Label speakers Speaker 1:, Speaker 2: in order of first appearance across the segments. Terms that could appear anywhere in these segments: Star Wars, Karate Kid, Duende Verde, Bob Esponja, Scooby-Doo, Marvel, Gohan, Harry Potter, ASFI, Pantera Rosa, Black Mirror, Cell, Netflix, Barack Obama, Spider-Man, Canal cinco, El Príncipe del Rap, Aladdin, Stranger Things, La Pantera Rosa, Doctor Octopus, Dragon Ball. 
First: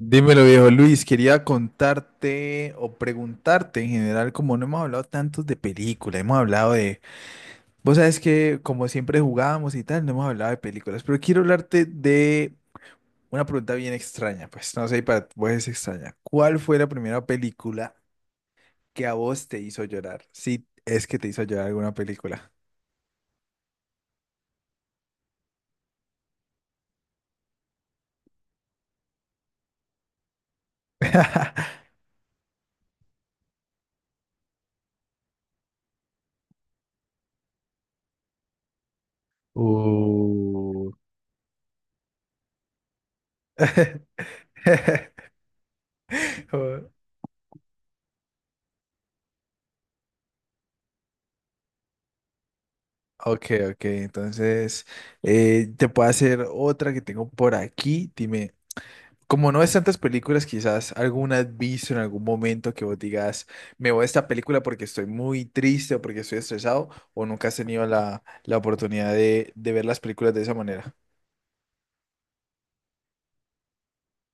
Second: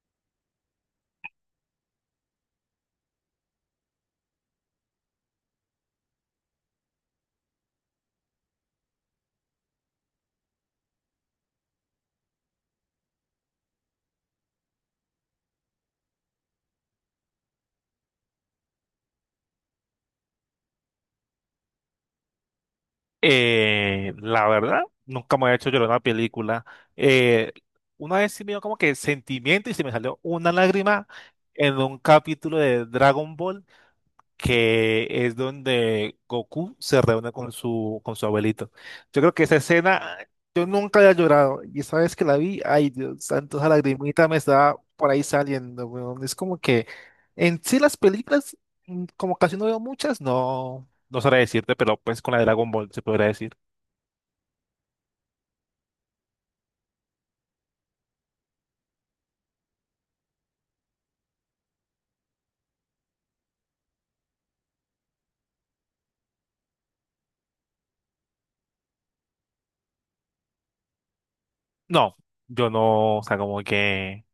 Speaker 1: Dímelo, viejo Luis, quería contarte o preguntarte en general, como no hemos hablado tantos de películas, hemos hablado de, vos sabes que como siempre jugábamos y tal, no hemos hablado de películas, pero quiero hablarte de una pregunta bien extraña, pues no sé, para vos es extraña. ¿Cuál fue la primera película que a vos te hizo llorar? Si es que te hizo llorar alguna película.
Speaker 2: La verdad, nunca me había hecho llorar una película. Eh, una vez sí me dio como que sentimiento y se me salió una lágrima en un capítulo de Dragon Ball que es donde Goku se reúne con su abuelito. Yo creo que esa escena yo nunca había llorado y esa vez que la vi, ay Dios santo, esa
Speaker 1: Uh,
Speaker 2: lagrimita me estaba por ahí saliendo, weón. Es como que en sí las películas, como casi no veo muchas, no, no sabré decirte, pero pues con la de Dragon Ball se podría
Speaker 1: Ok,
Speaker 2: decir.
Speaker 1: ok, entonces te puedo hacer otra que tengo por aquí. Dime, como no ves tantas películas, quizás alguna has visto en algún momento que vos digas, me voy a esta película porque estoy muy triste o porque estoy estresado, o nunca has tenido la oportunidad de ver las películas de esa manera.
Speaker 2: No, yo no, o sea, como que,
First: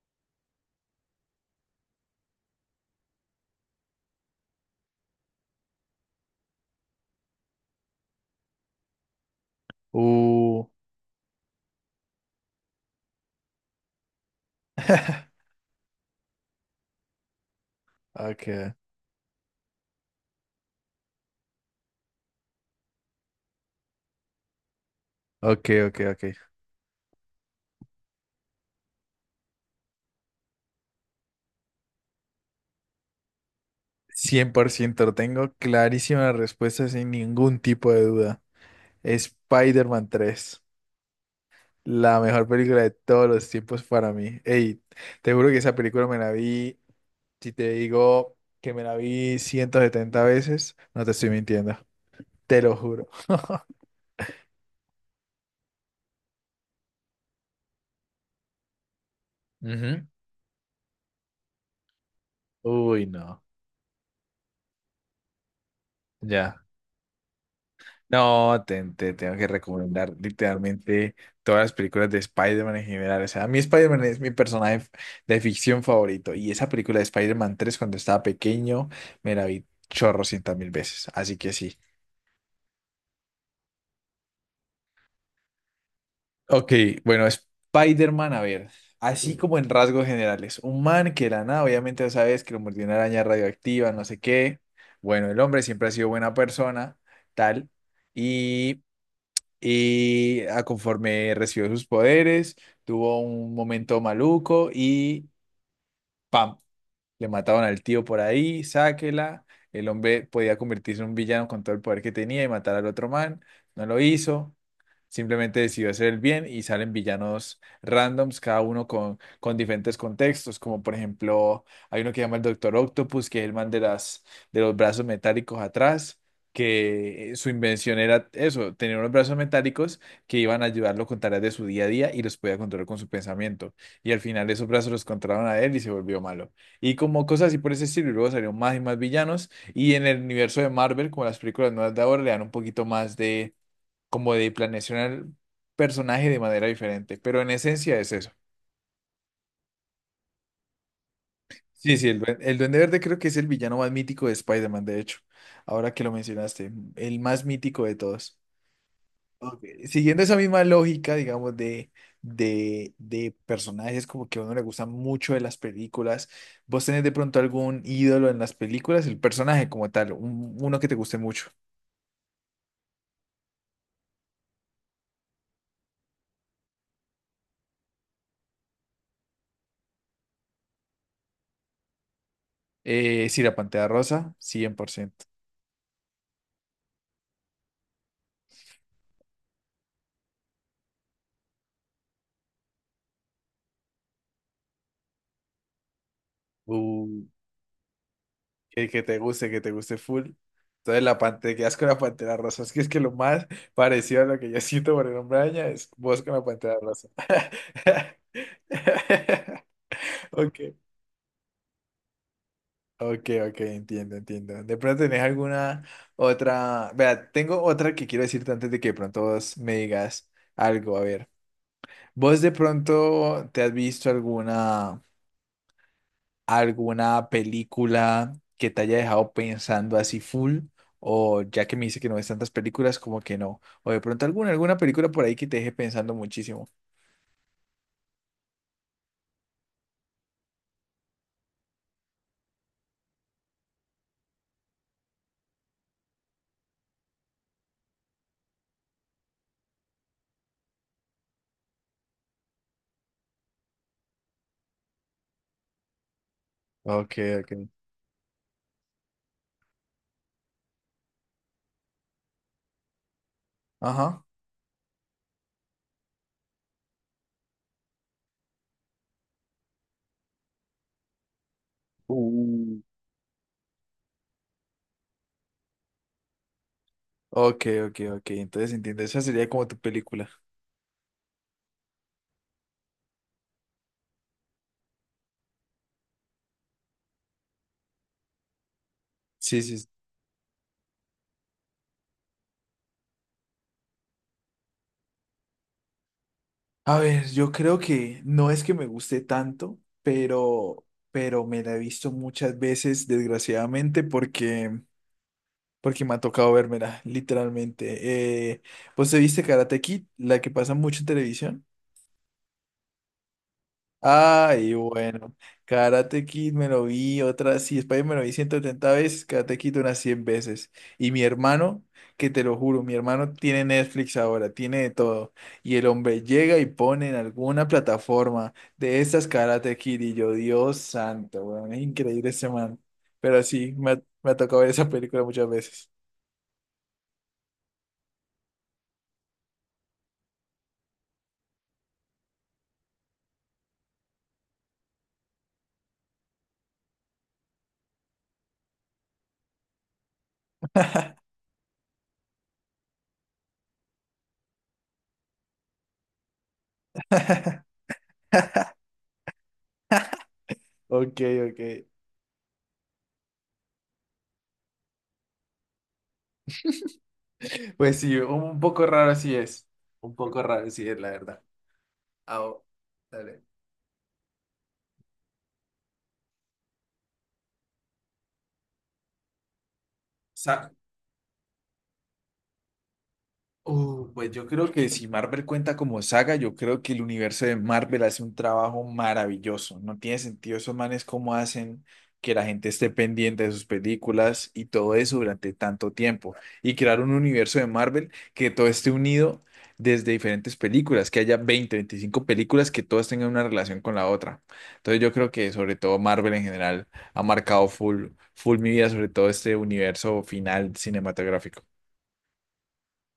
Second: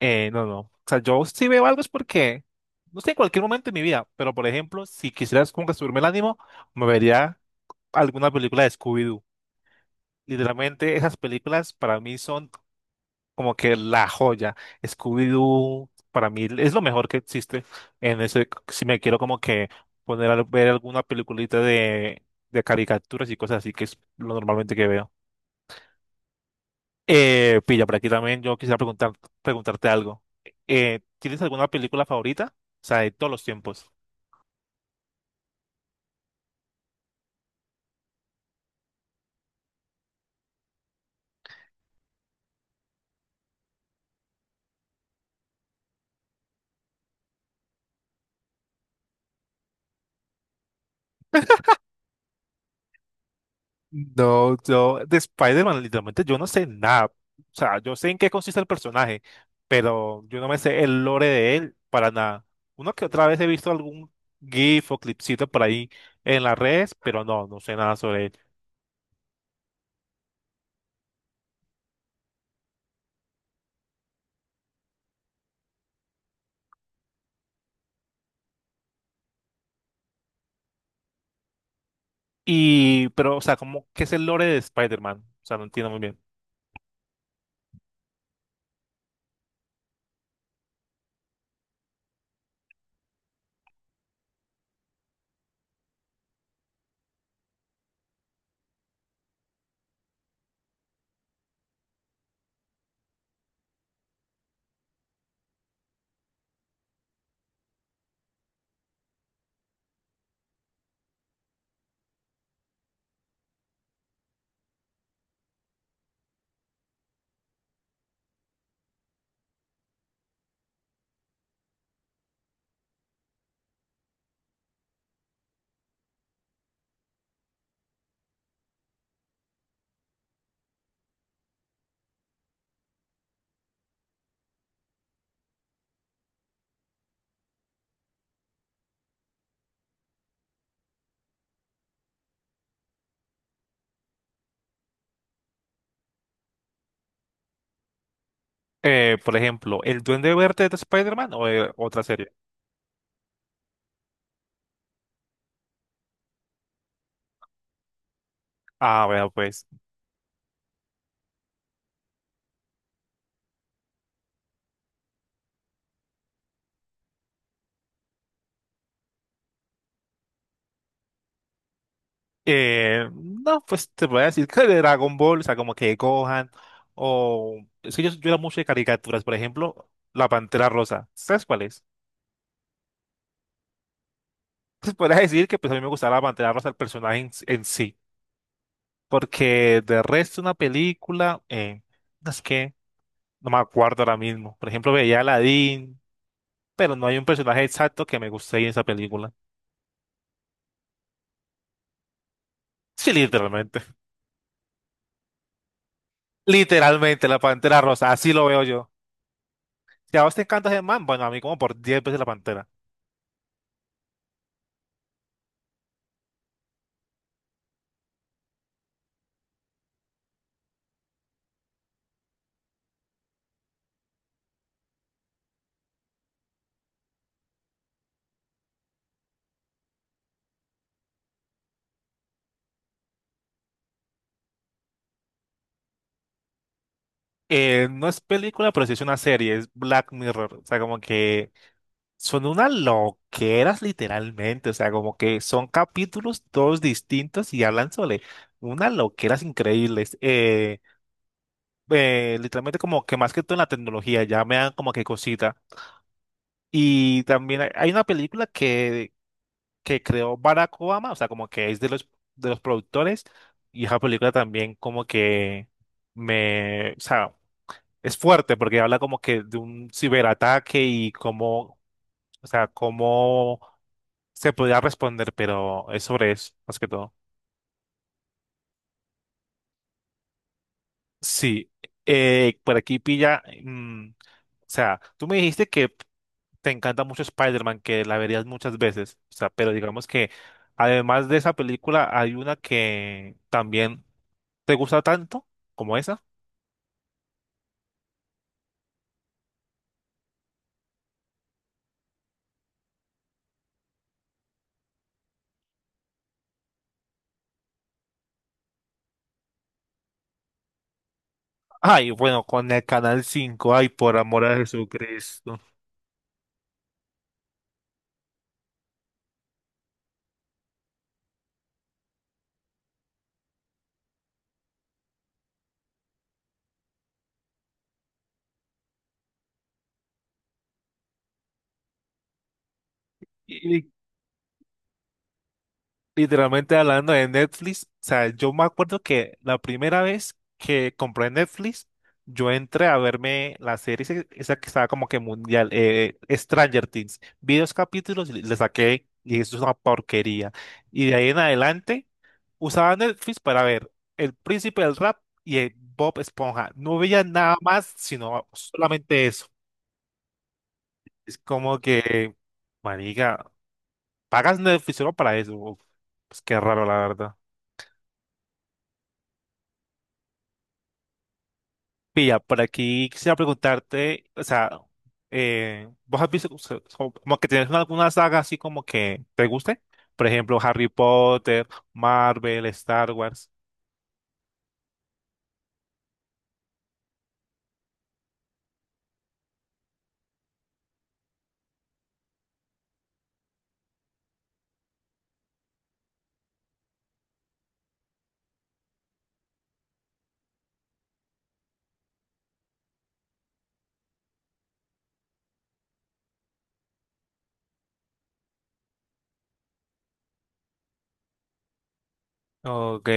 Speaker 2: no, no. O sea, yo si veo algo es porque, no sé, en cualquier momento de mi vida, pero por ejemplo, si quisieras como que subirme el ánimo, me vería alguna película de Scooby-Doo.
Speaker 1: Uh,
Speaker 2: Literalmente, esas películas para mí son como que la joya. Scooby-Doo para mí es lo mejor que existe en ese,
Speaker 1: ok,
Speaker 2: si me quiero como que poner a ver alguna peliculita de caricaturas y cosas así, que es lo normalmente que veo.
Speaker 1: ok, ok, ok.
Speaker 2: Pilla, por aquí también yo quisiera preguntarte algo. ¿Tienes alguna película favorita? O sea, de todos los tiempos.
Speaker 1: Cien por ciento lo tengo clarísima la respuesta sin ningún tipo de duda. Spider-Man 3. La mejor película de todos los tiempos para mí. Ey, te juro que esa película me la vi, si te digo que me la vi 170 veces, no te estoy mintiendo. Te lo juro.
Speaker 2: No, yo de Spider-Man literalmente yo no sé nada. O sea, yo sé en qué consiste el personaje,
Speaker 1: Ujú.
Speaker 2: pero yo no me sé el lore de él para nada. Uno que
Speaker 1: Uy,
Speaker 2: otra vez
Speaker 1: no.
Speaker 2: he visto algún GIF o clipcito por ahí en las
Speaker 1: Ya.
Speaker 2: redes, pero no, no sé nada sobre él.
Speaker 1: No, te tengo que recomendar literalmente todas las películas de Spider-Man en general. O sea, a mí Spider-Man es mi personaje de ficción favorito. Y esa película de Spider-Man 3 cuando estaba pequeño, me la vi chorrocientas mil veces. Así que sí.
Speaker 2: Y, pero, o sea, como, ¿qué es el lore de Spider-Man? O sea, no entiendo muy bien.
Speaker 1: Ok, bueno, Spider-Man, a ver, así como en rasgos generales, un man que era nada, obviamente ya sabes que lo mordió una araña radioactiva, no sé qué, bueno, el hombre siempre ha sido buena persona, tal, y, y a conforme recibió sus poderes, tuvo un momento maluco y ¡pam! Le mataban al tío por ahí, sáquela, el hombre podía convertirse en un villano con todo el poder que tenía y matar al otro man, no lo hizo. Simplemente decidió hacer el bien y salen villanos randoms, cada uno con diferentes contextos, como por ejemplo, hay uno que llama el Doctor Octopus, que es el man de las, de los brazos metálicos atrás, que su invención era eso, tener unos brazos metálicos que iban a ayudarlo con tareas de su día a día y los podía controlar con su pensamiento. Y al final esos brazos los controlaron a él y se volvió malo. Y como cosas así por ese estilo, y luego salieron más y más villanos. Y en el universo de Marvel, como las películas nuevas de ahora, le dan un poquito más de como de planeación al personaje de manera diferente, pero en esencia es eso.
Speaker 2: Por ejemplo, ¿el Duende Verde de Spider-Man o de
Speaker 1: Sí,
Speaker 2: otra
Speaker 1: sí,
Speaker 2: serie?
Speaker 1: el Duende Verde creo que es el villano más mítico de Spider-Man, de hecho, ahora que lo mencionaste, el más mítico de todos.
Speaker 2: Ah, bueno, pues.
Speaker 1: Siguiendo esa misma lógica, digamos, de personajes como que a uno le gustan mucho de las películas, ¿vos tenés de pronto algún ídolo en las películas, el personaje como tal, uno que te guste mucho?
Speaker 2: No, pues te voy a decir que de Dragon Ball, o sea, como que Gohan, o. Es que yo era mucho de caricaturas, por ejemplo, La Pantera Rosa. ¿Sabes cuál es?
Speaker 1: Sí, la Pantera Rosa, cien por
Speaker 2: Pues podrías
Speaker 1: ciento.
Speaker 2: decir que pues, a mí me gustaba La Pantera Rosa, el personaje en sí. Porque de resto, una película, no, es que no me acuerdo ahora mismo. Por ejemplo, veía a Aladdin, pero no hay un personaje exacto que me guste ahí en esa
Speaker 1: Que,
Speaker 2: película.
Speaker 1: que te guste full. Entonces la pantera, quedas con la pantera rosa. Es que lo
Speaker 2: Sí,
Speaker 1: más
Speaker 2: literalmente.
Speaker 1: parecido a lo que yo siento por el hombre araña es vos con la pantera rosa.
Speaker 2: Literalmente, La Pantera Rosa, así lo veo yo. Si a vos te
Speaker 1: Ok,
Speaker 2: encanta ese man, bueno, a mí como por 10 veces la Pantera.
Speaker 1: ok, ok, entiendo, entiendo. De pronto tenés alguna otra. Vea, tengo otra que quiero decirte antes de que de pronto vos me digas algo. A ver, vos de pronto te has visto alguna. Alguna película que te haya dejado pensando así full, o ya que me dice que no ves tantas películas, como que no, o de pronto alguna, alguna película por ahí que te deje pensando muchísimo.
Speaker 2: No es película, pero sí es una serie, es Black Mirror. O sea, como que son unas loqueras literalmente. O sea, como que son capítulos todos distintos y hablan sobre unas loqueras increíbles. Literalmente como que más que todo en la tecnología, ya me dan como que cosita.
Speaker 1: Ok,
Speaker 2: Y también
Speaker 1: ok.
Speaker 2: hay una película que creó Barack Obama, o sea, como que es de de los productores, y esa
Speaker 1: Ajá.
Speaker 2: película también como que me, o sea, es fuerte porque habla como que de un ciberataque y cómo, o sea,
Speaker 1: Uh,
Speaker 2: cómo se podría responder, pero es sobre eso, más que todo.
Speaker 1: ok, ok, ok. Entonces entiendo, esa sería como tu película.
Speaker 2: Sí, por aquí pilla, o sea, tú me dijiste que te encanta mucho Spider-Man, que la verías muchas veces. O sea,
Speaker 1: Sí,
Speaker 2: pero
Speaker 1: sí. Sí.
Speaker 2: digamos que además de esa película, hay una que también te gusta tanto como esa.
Speaker 1: A ver, yo creo que no es que me guste tanto, pero, pero me la he visto muchas veces, desgraciadamente, porque porque me ha tocado vérmela, literalmente. ¿Vos te viste Karate Kid, la que pasa mucho en televisión?
Speaker 2: Ay, bueno, con el Canal 5, ay, por amor a
Speaker 1: Ay, bueno,
Speaker 2: Jesucristo.
Speaker 1: Karate Kid me lo vi otra, sí, Spider me lo vi 170 veces, Karate Kid unas 100 veces. Y mi hermano, que te lo juro, mi hermano tiene Netflix ahora, tiene de todo. Y el hombre llega y pone en alguna plataforma de estas Karate Kid y yo, Dios santo, weón, es increíble ese man. Pero sí,
Speaker 2: Y
Speaker 1: me ha tocado ver esa película muchas veces.
Speaker 2: literalmente hablando de Netflix, o sea, yo me acuerdo que la primera vez que compré Netflix, yo entré a verme la serie esa que estaba como que mundial, Stranger Things. Vi dos capítulos y le saqué, y eso es una porquería. Y de ahí en adelante usaba Netflix para ver El Príncipe del Rap y el Bob Esponja. No veía nada más, sino solamente eso.
Speaker 1: Ok,
Speaker 2: Es
Speaker 1: ok.
Speaker 2: como que, marica, pagas Netflix solo para eso. Uf, pues qué raro, la verdad.
Speaker 1: Pues sí, un poco raro así es. Un poco raro así es, la verdad.
Speaker 2: Pilla,
Speaker 1: Ah,
Speaker 2: por
Speaker 1: oh,
Speaker 2: aquí quisiera
Speaker 1: dale.
Speaker 2: preguntarte, o sea, ¿vos has visto o sea, como, como que tienes alguna saga así como que te guste? Por ejemplo, Harry Potter, Marvel, Star Wars.
Speaker 1: Pues yo creo que si Marvel cuenta como saga, yo creo que el universo de Marvel hace un trabajo maravilloso. No tiene sentido esos manes cómo hacen que la gente esté pendiente de sus películas y todo eso durante tanto tiempo. Y crear un universo de Marvel que todo esté unido desde diferentes películas, que haya 20, 25 películas que todas tengan una relación con la otra. Entonces yo creo que sobre todo Marvel en general ha marcado full, full mi vida, sobre todo este universo final cinematográfico.
Speaker 2: Ok,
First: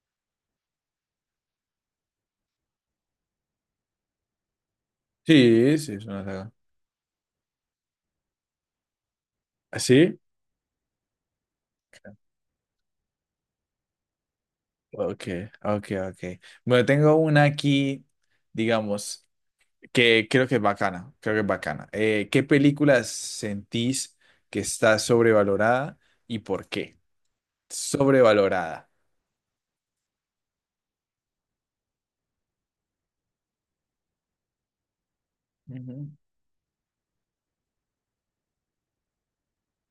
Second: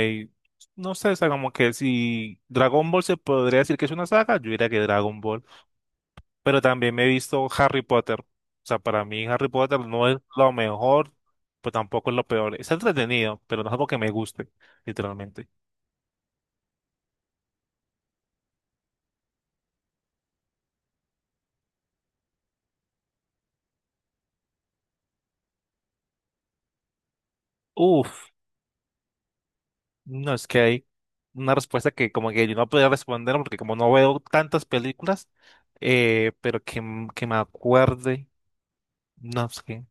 Speaker 2: no sé, o sea, como que si Dragon Ball se podría decir que es una saga, yo diría que Dragon Ball.
Speaker 1: Sí, sí, es una saga.
Speaker 2: Pero también me he visto Harry Potter. O sea, para mí Harry Potter no es
Speaker 1: ¿Sí?
Speaker 2: lo mejor, pero tampoco es lo peor. Está entretenido, pero no es algo que me guste,
Speaker 1: Ok,
Speaker 2: literalmente.
Speaker 1: ok, ok. Bueno, tengo una aquí, digamos, que creo que es bacana, creo que es bacana. ¿Qué película sentís que está sobrevalorada y por qué?
Speaker 2: Uf,
Speaker 1: Sobrevalorada.
Speaker 2: no es que hay una respuesta que como que yo no podía responder porque como no veo tantas películas,
Speaker 1: Ujú.
Speaker 2: pero que, que me acuerde, no es que,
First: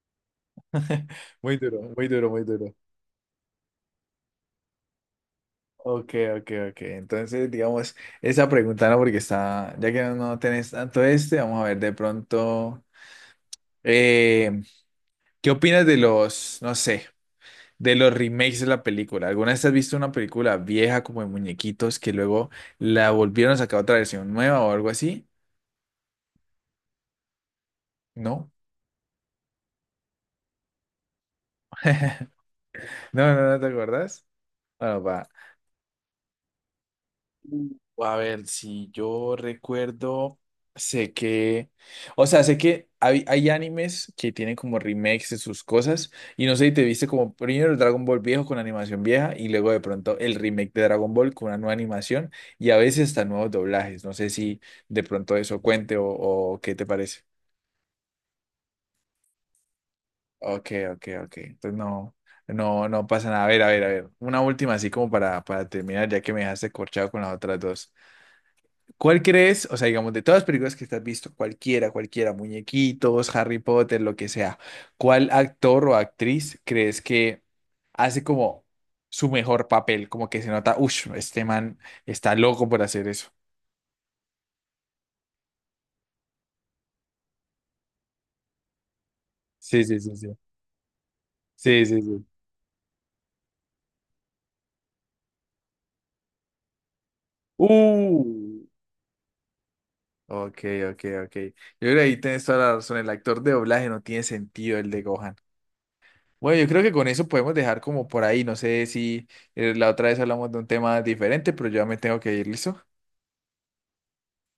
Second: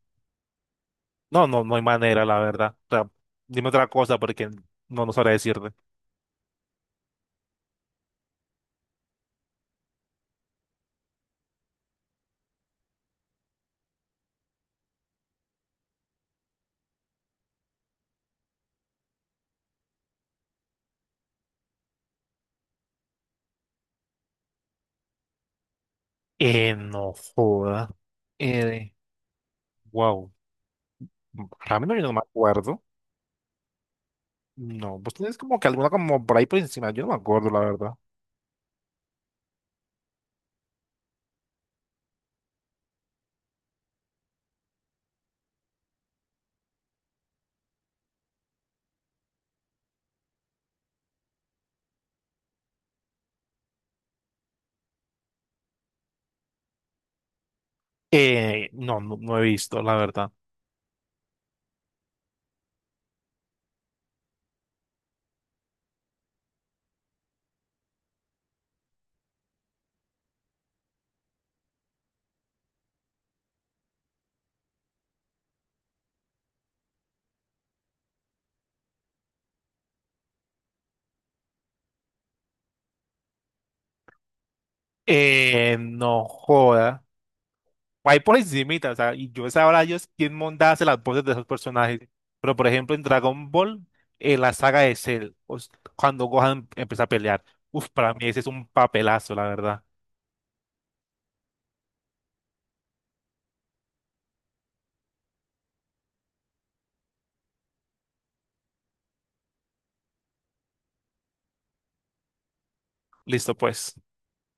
Speaker 2: no,
Speaker 1: Muy
Speaker 2: no, no
Speaker 1: duro,
Speaker 2: hay
Speaker 1: muy
Speaker 2: manera,
Speaker 1: duro,
Speaker 2: la
Speaker 1: muy duro.
Speaker 2: verdad. O sea, dime otra cosa porque no, no sabré decirte.
Speaker 1: Ok, ok, ok. Entonces, digamos, esa pregunta no, porque está, ya que no tenés tanto este, vamos a ver de pronto, eh, ¿qué opinas de los, no sé? De los remakes de la película. ¿Alguna vez has visto una película vieja como de muñequitos que luego la volvieron a sacar otra versión nueva o algo así?
Speaker 2: No joda.
Speaker 1: No.
Speaker 2: Eh, wow. Para mí no, yo no me acuerdo.
Speaker 1: No, no, no te acuerdas.
Speaker 2: No,
Speaker 1: Bueno,
Speaker 2: pues
Speaker 1: va.
Speaker 2: tienes como que alguna como por ahí por encima. Yo no me acuerdo, la
Speaker 1: Uh,
Speaker 2: verdad.
Speaker 1: A ver, si yo recuerdo, sé que, o sea, sé que hay animes que tienen como remakes de sus cosas y no sé si te viste como primero el Dragon Ball viejo con animación vieja y luego de pronto el remake de Dragon Ball con una nueva animación y a veces hasta nuevos doblajes. No sé si de pronto eso cuente o qué te parece.
Speaker 2: No, no, no he visto, la verdad.
Speaker 1: Ok, ok, ok. Entonces no, no, no pasa nada. A ver, a ver, a ver. Una última así como para terminar, ya que me dejaste corchado con las otras dos. ¿Cuál crees? O sea, digamos, de todas las películas que te has visto, cualquiera, cualquiera, muñequitos, Harry Potter, lo que sea, ¿cuál actor o actriz crees que hace como su mejor papel? Como que se nota, uff, este man está loco por hacer eso.
Speaker 2: No joda. Ahí por encimita, o sea, y yo sabrá
Speaker 1: Sí, sí,
Speaker 2: Dios
Speaker 1: sí,
Speaker 2: quién
Speaker 1: sí.
Speaker 2: monta hace las voces de esos
Speaker 1: Sí,
Speaker 2: personajes.
Speaker 1: sí, sí.
Speaker 2: Pero por ejemplo, en Dragon Ball, la saga de Cell, cuando Gohan empieza a pelear, uf, para
Speaker 1: Uh.
Speaker 2: mí ese es un papelazo, la verdad.
Speaker 1: Ok, ok, ok. Yo creo que ahí tienes toda la razón. El actor de doblaje no tiene sentido el de Gohan. Bueno, yo creo que con eso podemos dejar como por ahí. No sé si la otra vez hablamos de un tema diferente, pero yo ya me tengo que ir, ¿listo?
Speaker 2: Listo, pues.